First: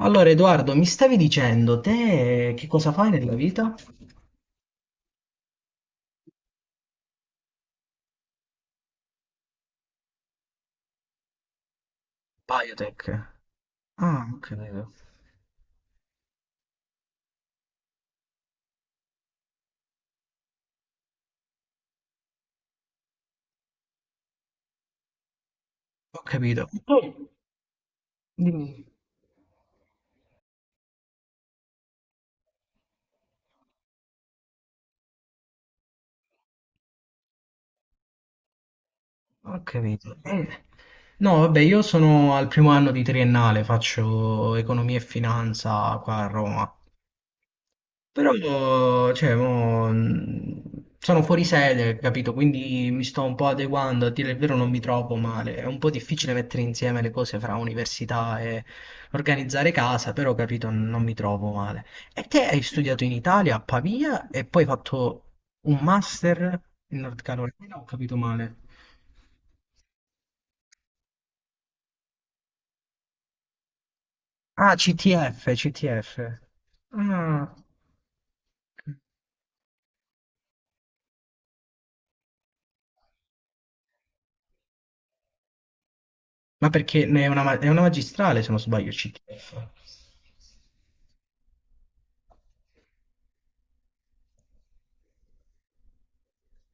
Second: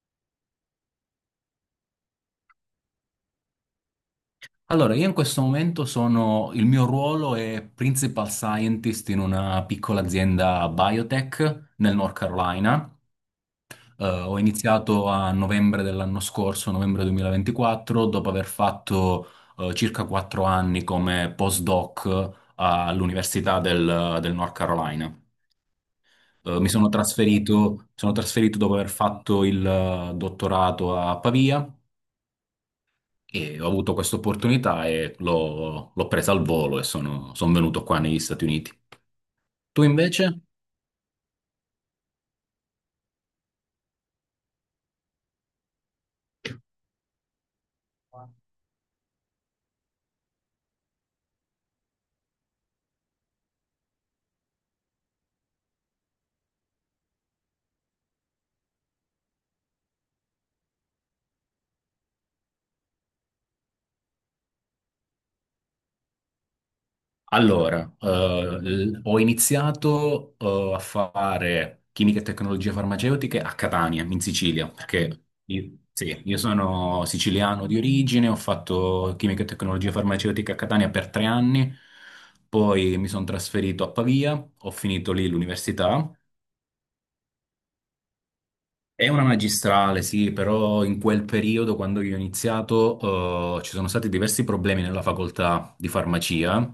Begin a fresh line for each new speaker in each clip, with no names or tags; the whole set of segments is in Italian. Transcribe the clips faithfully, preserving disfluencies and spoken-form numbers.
Allora, Edoardo, mi stavi dicendo, te che cosa fai nella vita?
Allora, io in questo momento sono, il mio ruolo è Principal Scientist in una piccola azienda biotech nel North Carolina.
Biotech.
Eh,
Ah, ho
ho
capito.
iniziato a novembre dell'anno scorso, novembre duemilaventiquattro, dopo aver fatto eh, circa quattro anni come postdoc all'Università del, del North Carolina.
Ho
Eh,
capito.
mi sono
Tu?
trasferito, sono trasferito dopo
Dimmi.
aver fatto il eh, dottorato a Pavia. E ho avuto questa opportunità e l'ho l'ho presa al volo e sono, sono venuto qua negli Stati Uniti.
Ho
Tu
capito.
invece?
Eh, No, vabbè, io sono al primo anno di triennale, faccio economia e finanza qua a Roma. Però, mo, cioè, mo, mh, sono fuori sede, capito? Quindi mi sto un po' adeguando, a dire il vero non mi trovo male. È un po' difficile mettere insieme le cose fra università e organizzare casa, però, capito, non mi trovo male. E te hai studiato in Italia, a Pavia, e poi hai fatto un master in North Carolina, ho
Allora, eh,
capito male.
l- ho iniziato, eh, a fare chimica e tecnologie farmaceutiche a Catania, in Sicilia,
Ah,
perché
C T F,
io,
C T F.
sì, io sono
Ah,
siciliano di origine, ho fatto chimica e tecnologie farmaceutiche a Catania per tre anni, poi mi sono trasferito a Pavia, ho finito lì l'università.
ma perché ne è una, ma- è una magistrale, se non sbaglio,
È una
C T F.
magistrale, sì, però in quel periodo, quando io ho iniziato, eh, ci sono stati diversi problemi nella facoltà di farmacia,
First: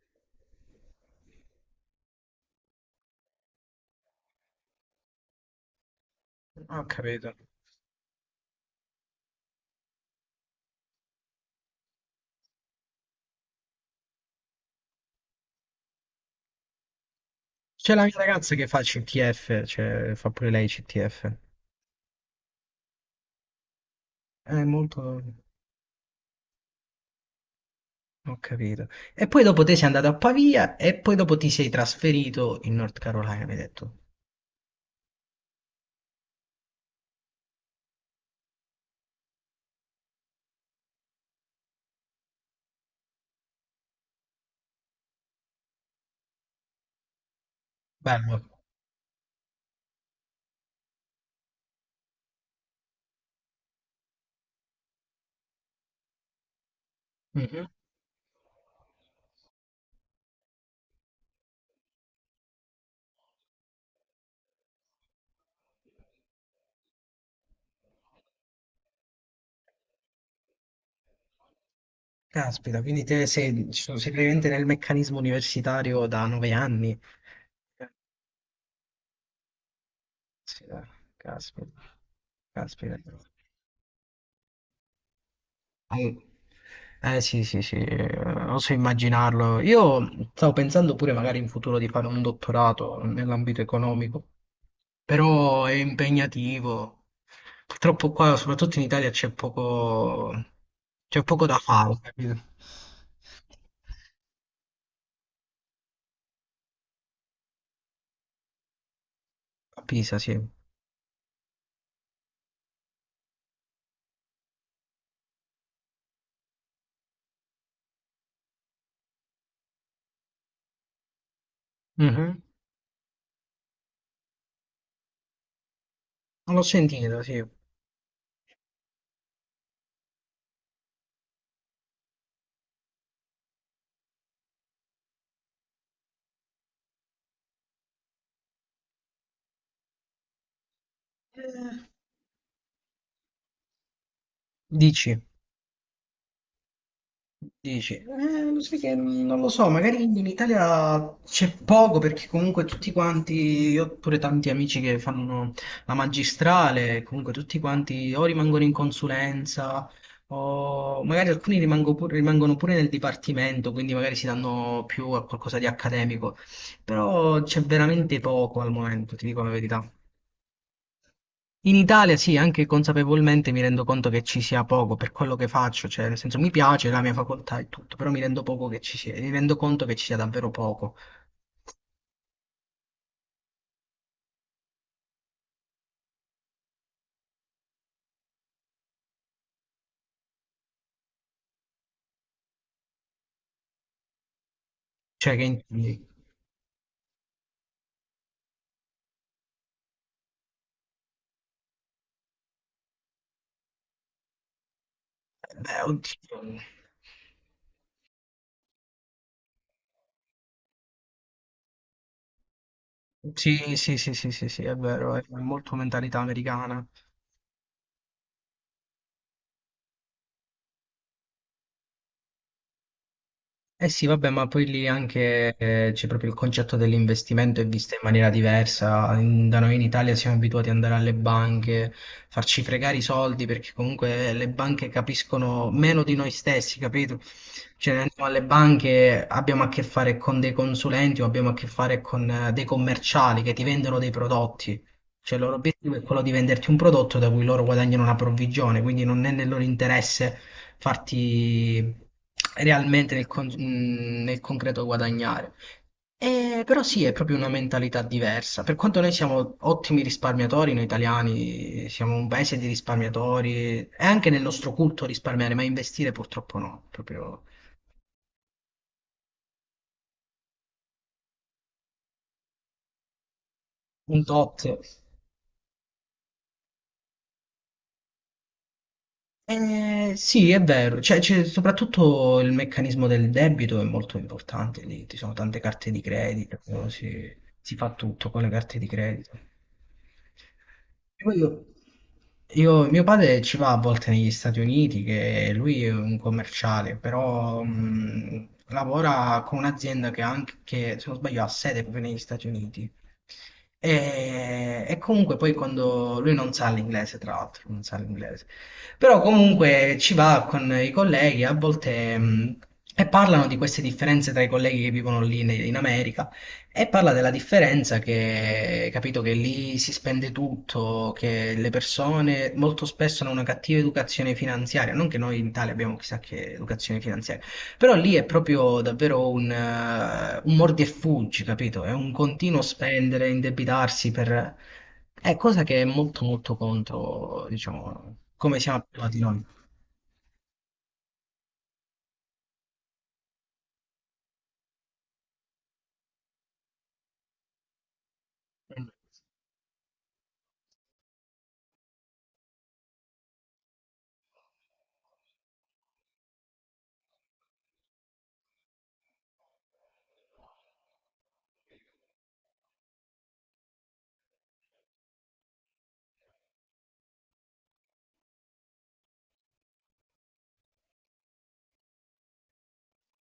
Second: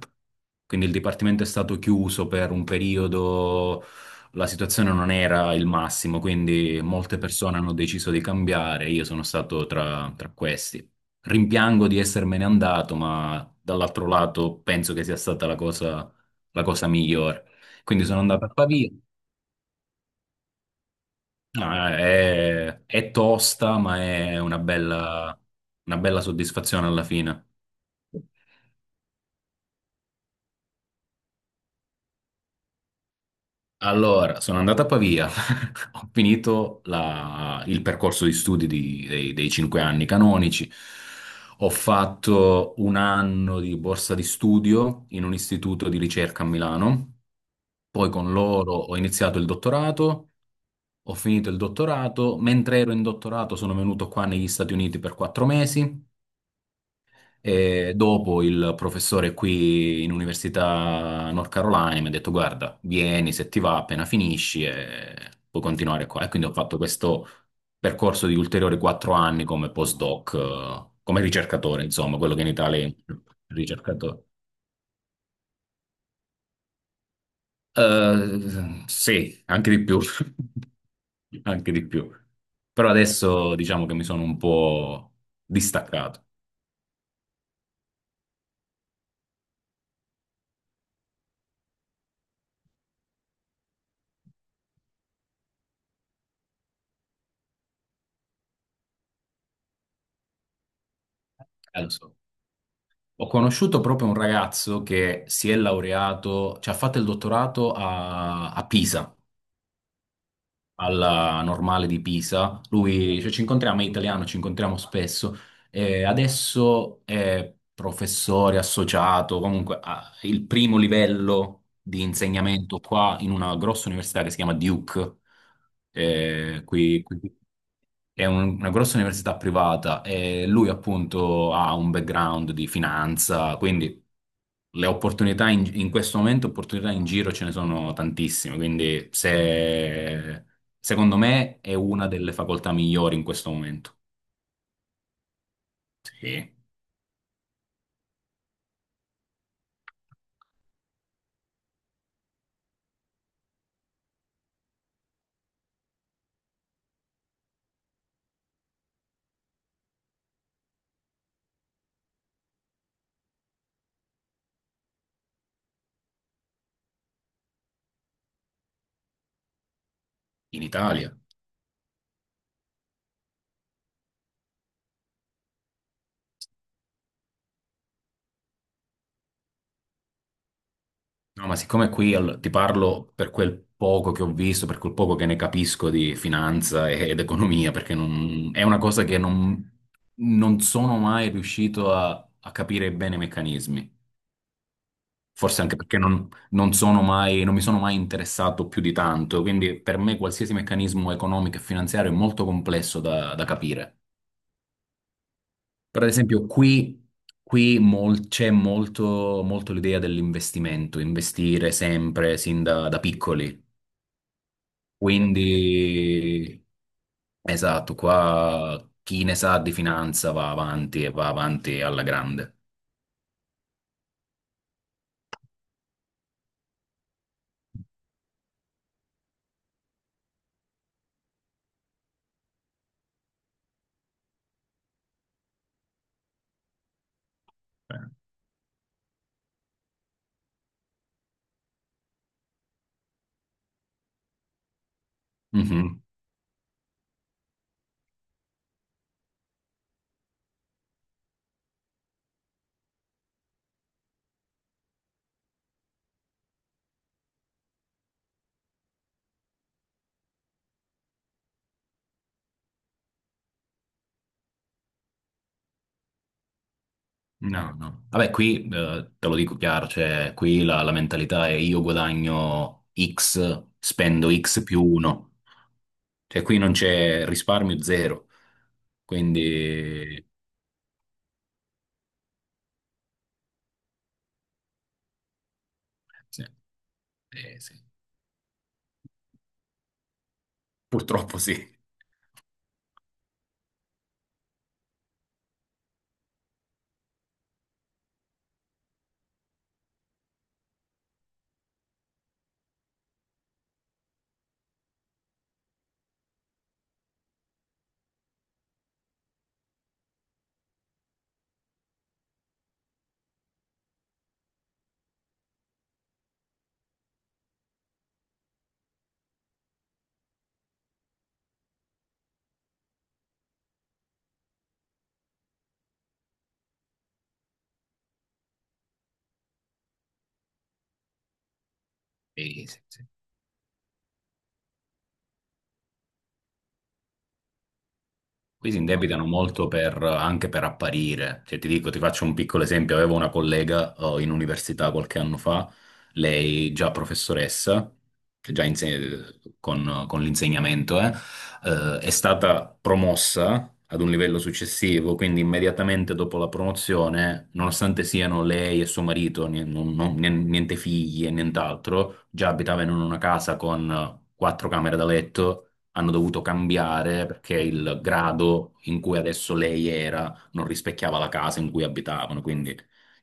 quindi il dipartimento è stato chiuso per un periodo, la situazione non era il massimo,
Ah,
quindi
ho
molte
capito.
persone hanno deciso di cambiare, io sono stato tra, tra questi. Rimpiango di essermene andato, ma dall'altro lato penso che sia stata la cosa, la cosa migliore.
C'è
Quindi
la mia
sono andato a
ragazza che fa
Pavia.
C T F, cioè fa pure lei C T F.
No, è, è tosta, ma è una
È molto...
bella, una bella soddisfazione alla fine.
Ho capito. E poi dopo te sei andato a Pavia e poi dopo ti sei trasferito in North Carolina, mi hai detto.
Allora, sono andato a Pavia, ho finito la- il percorso di studi di- dei, dei cinque anni canonici, ho fatto un anno di borsa di studio in un istituto di ricerca a Milano, poi con
Bello.
loro ho iniziato il dottorato, ho finito il dottorato, mentre ero in dottorato sono venuto qua negli Stati Uniti per quattro mesi.
Mhm.
E dopo il professore qui in Università North Carolina mi ha detto: Guarda, vieni se ti va, appena finisci e puoi continuare qua. E quindi ho fatto questo percorso di ulteriori quattro anni come postdoc, eh, come ricercatore, insomma, quello che in
Caspita,
Italia è
quindi te sei, cioè, sei
ricercatore.
praticamente nel meccanismo universitario da nove anni.
Eh, sì, anche di più,
Caspita,
anche
caspita,
di più. Però
caspita.
adesso diciamo che mi sono un po'
Eh,
distaccato.
eh, sì, sì, sì, eh, oso immaginarlo. Io stavo pensando pure magari in futuro di fare un dottorato nell'ambito economico, però è impegnativo. Purtroppo qua, soprattutto in Italia, c'è poco, c'è poco da
Eh, lo
fare,
so.
capito?
Ho conosciuto proprio un ragazzo che si è laureato, cioè ha fatto il dottorato a, a Pisa,
A Pisa, sì.
alla Normale di Pisa. Lui, cioè, ci incontriamo, è italiano, ci incontriamo spesso. E adesso è professore associato, comunque ha il primo livello di
Mhm.
insegnamento qua in una grossa università che si chiama Duke,
L'ho
eh, qui qui
sentito, sì.
è un- una grossa università privata e lui appunto ha un background di finanza, quindi le opportunità in, in questo momento, opportunità in giro ce ne sono tantissime, quindi se, secondo me è
Eh,
una delle facoltà migliori in questo momento.
Dici?
Sì,
Dici, eh, lo sai che non lo so, magari in Italia c'è poco perché comunque tutti quanti, io ho pure tanti amici che fanno la magistrale, comunque tutti quanti o rimangono in consulenza o magari alcuni rimango pur- rimangono pure nel dipartimento, quindi magari si danno più a qualcosa di accademico, però c'è veramente poco al momento, ti dico la verità.
in Italia.
In Italia sì, anche consapevolmente mi rendo conto che ci sia poco per quello che faccio, cioè nel senso mi piace la mia facoltà e tutto, però mi rendo poco che ci sia, mi rendo conto che ci sia davvero poco,
No, ma siccome qui al- ti parlo per quel poco che ho visto, per quel poco che ne capisco di finanza e- ed economia, perché non- è una cosa che non, non sono mai riuscito a, a capire bene i meccanismi.
cioè
Forse
che...
anche perché
in-
non, non sono mai- non mi sono mai interessato più di tanto, quindi per me qualsiasi meccanismo economico e finanziario è molto complesso da, da capire.
Beh,
Per
oddio.
esempio, qui, qui mol- c'è molto, molto l'idea dell'investimento, investire sempre sin da da piccoli.
Sì, sì, sì, sì, sì, sì, è vero, è molto mentalità
Quindi,
americana.
esatto, qua chi ne sa di finanza va avanti e va avanti alla grande.
Eh sì, vabbè, ma poi lì anche eh, c'è proprio il concetto dell'investimento è visto in maniera diversa. In- da noi in Italia siamo abituati ad andare alle banche, farci fregare i soldi perché comunque eh, le banche capiscono meno di noi stessi, capito? Cioè, noi
Eh.
andiamo alle banche, abbiamo a che fare con dei consulenti o abbiamo a che fare con eh, dei commerciali che ti vendono dei prodotti. Cioè, il loro obiettivo
Mhm.
è quello di venderti un prodotto da cui loro guadagnano una provvigione, quindi non è nel loro interesse farti realmente nel, con- mh, nel concreto guadagnare. Eh, però sì, è proprio una mentalità diversa. Per quanto noi siamo ottimi risparmiatori, noi italiani siamo un paese di risparmiatori, è anche nel nostro culto risparmiare, ma investire purtroppo no, è proprio
No, no. Vabbè, qui eh, te lo dico chiaro, cioè qui la, la mentalità è io guadagno X,
un
spendo X
tot.
più uno. Cioè qui non c'è risparmio zero.
Eh,
Quindi,
sì, è vero, cioè, c'è soprattutto il meccanismo del debito è molto importante lì, ci sono tante carte di
sì.
credito, si,
Eh,
si
sì.
fa tutto con le carte di credito. E poi
Purtroppo sì.
Io, io- mio padre ci va a volte negli Stati Uniti, che lui è un commerciale, però mh, lavora con un'azienda che, ha anche, che, se non sbaglio, ha sede proprio negli Stati Uniti. E, e comunque poi quando lui non sa l'inglese, tra l'altro, non sa l'inglese. Però comunque ci va con i colleghi a volte mh, e parlano di queste differenze tra i colleghi che vivono lì in, in America e parla della differenza che, capito, che lì si spende tutto, che le persone molto spesso hanno una cattiva educazione finanziaria, non che noi in Italia abbiamo chissà che educazione finanziaria. Però lì è proprio davvero un, eh, un mordi e fuggi, capito? È un continuo
Sì, sì, sì.
spendere, indebitarsi per... È cosa che è molto molto contro, diciamo, come
Qui
siamo
si
abituati
indebitano
noi.
molto per- anche per apparire. Cioè, ti dico, ti faccio un piccolo esempio. Avevo una collega, eh, in università qualche anno fa, lei già professoressa, che già inse- con, con l'insegnamento, eh, eh, è stata promossa ad un livello successivo, quindi immediatamente dopo la promozione, nonostante siano lei e suo marito, ni- non- non- niente figli e nient'altro, già abitavano in una casa con eh, quattro camere da letto. Hanno dovuto cambiare perché il grado in cui adesso lei era non rispecchiava la casa in cui abitavano, quindi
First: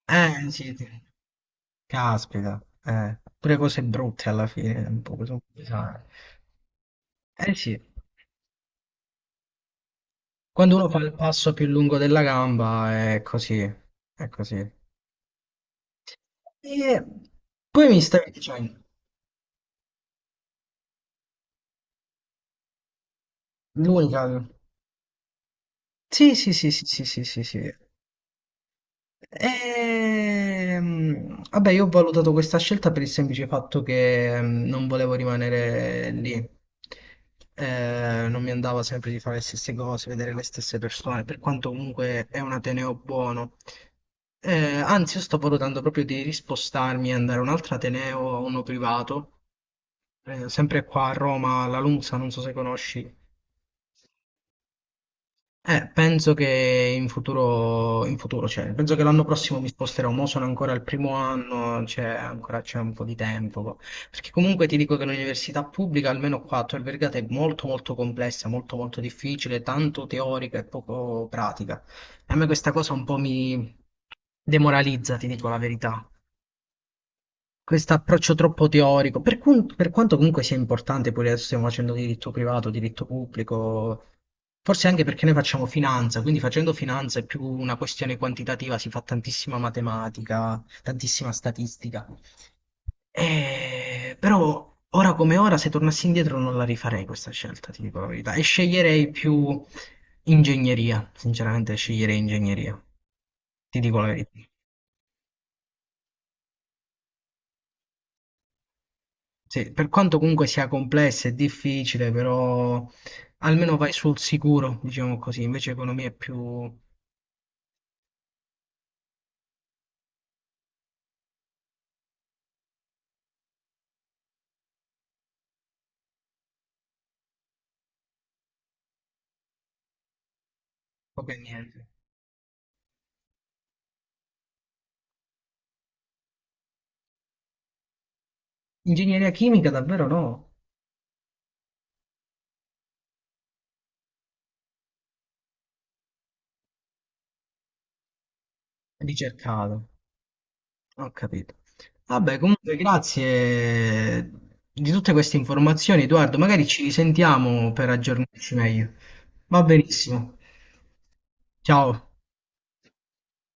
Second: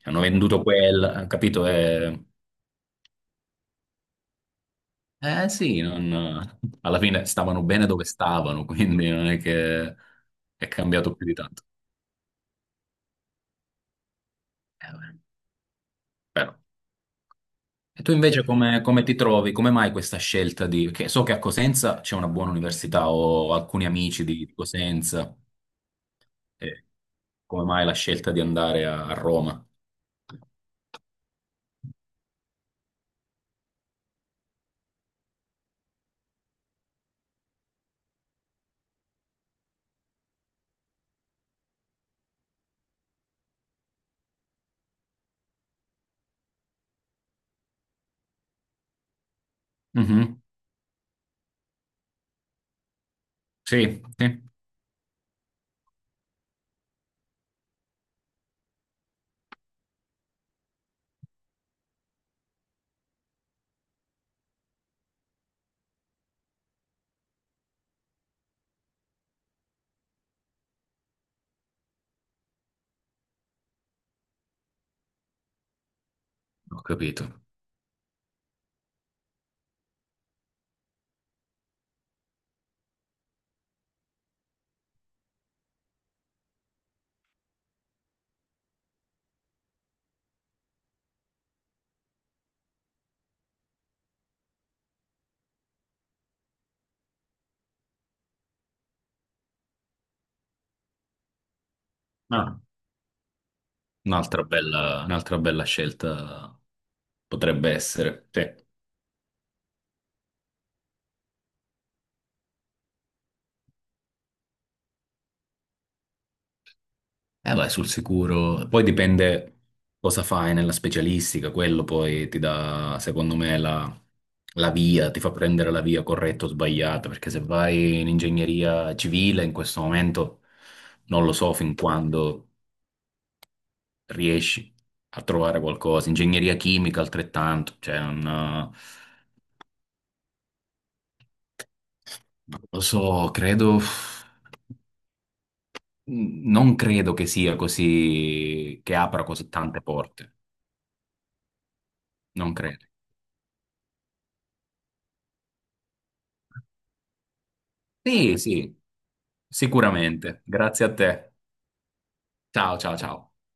hanno
Eh,
venduto
sì, sì.
quel, capito? Eh,
Caspita. Eh. Pure cose brutte alla fine, un po' sono
eh sì,
pesanti.
non- alla fine
Eh
stavano
sì,
bene dove stavano, quindi non è che è
quando uno fa il
cambiato più di
passo
tanto.
più lungo della gamba è così, è così.
Eh, beh, però.
E poi mi
E tu
stavi
invece
dicendo,
come, come ti trovi? Come mai questa scelta di... Che so che a Cosenza c'è una buona università, ho alcuni
l'unica...
amici di di Cosenza.
Sì, sì, sì,
Eh,
sì, sì, sì, sì,
come
sì.
mai la scelta di andare a, a Roma?
Ehm, vabbè, io ho valutato questa scelta per il semplice fatto che mm, non volevo rimanere lì. Eh, non mi andava sempre di fare le stesse cose, vedere le stesse persone, per quanto comunque è un ateneo buono. Eh, anzi, io sto valutando proprio di rispostarmi e andare a un altro ateneo, a uno privato,
Mhm.
eh, sempre qua a Roma, alla Lunza, non so se conosci.
Sì, sì,
Eh, penso che in futuro, in futuro, cioè, penso che l'anno prossimo mi sposterò, mo sono ancora al primo anno, cioè, ancora c'è un po' di tempo, perché comunque ti dico che l'università pubblica, almeno qua a Tor Vergata, è molto molto complessa, molto molto difficile, tanto teorica e poco pratica. E a me questa cosa un po' mi demoralizza, ti dico la verità
ho capito.
questo approccio troppo teorico, per, cun- per quanto comunque sia importante, poi adesso stiamo facendo diritto privato, diritto pubblico, forse anche perché noi facciamo finanza, quindi facendo finanza è più una questione quantitativa, si fa tantissima matematica, tantissima statistica. Eh, però ora come ora, se tornassi indietro non la rifarei questa scelta, ti dico la verità, e sceglierei più ingegneria, sinceramente sceglierei
Ah,
ingegneria, ti dico la verità.
un'altra bella, un'altra bella scelta potrebbe essere. Sì. Eh,
Sì, per quanto comunque sia complessa e difficile, però almeno vai sul sicuro, diciamo così, invece economia è più poco
vai sul sicuro. Poi dipende cosa fai nella specialistica, quello poi ti dà, secondo me, la, la via, ti fa prendere la via corretta o sbagliata, perché se vai in ingegneria civile in questo momento non lo
e
so fin
niente.
quando riesci a trovare qualcosa. Ingegneria chimica altrettanto, cioè non...
Ingegneria chimica davvero no,
Non lo so, credo. Non credo che sia così, che apra così tante
ricercato,
porte.
ho capito. Vabbè,
Non
comunque
credo.
grazie di tutte queste informazioni, Edoardo, magari ci risentiamo per
Sì,
aggiornarci
sì,
meglio. Va benissimo.
sicuramente. Grazie a te.
Ciao.
Ciao, ciao, ciao.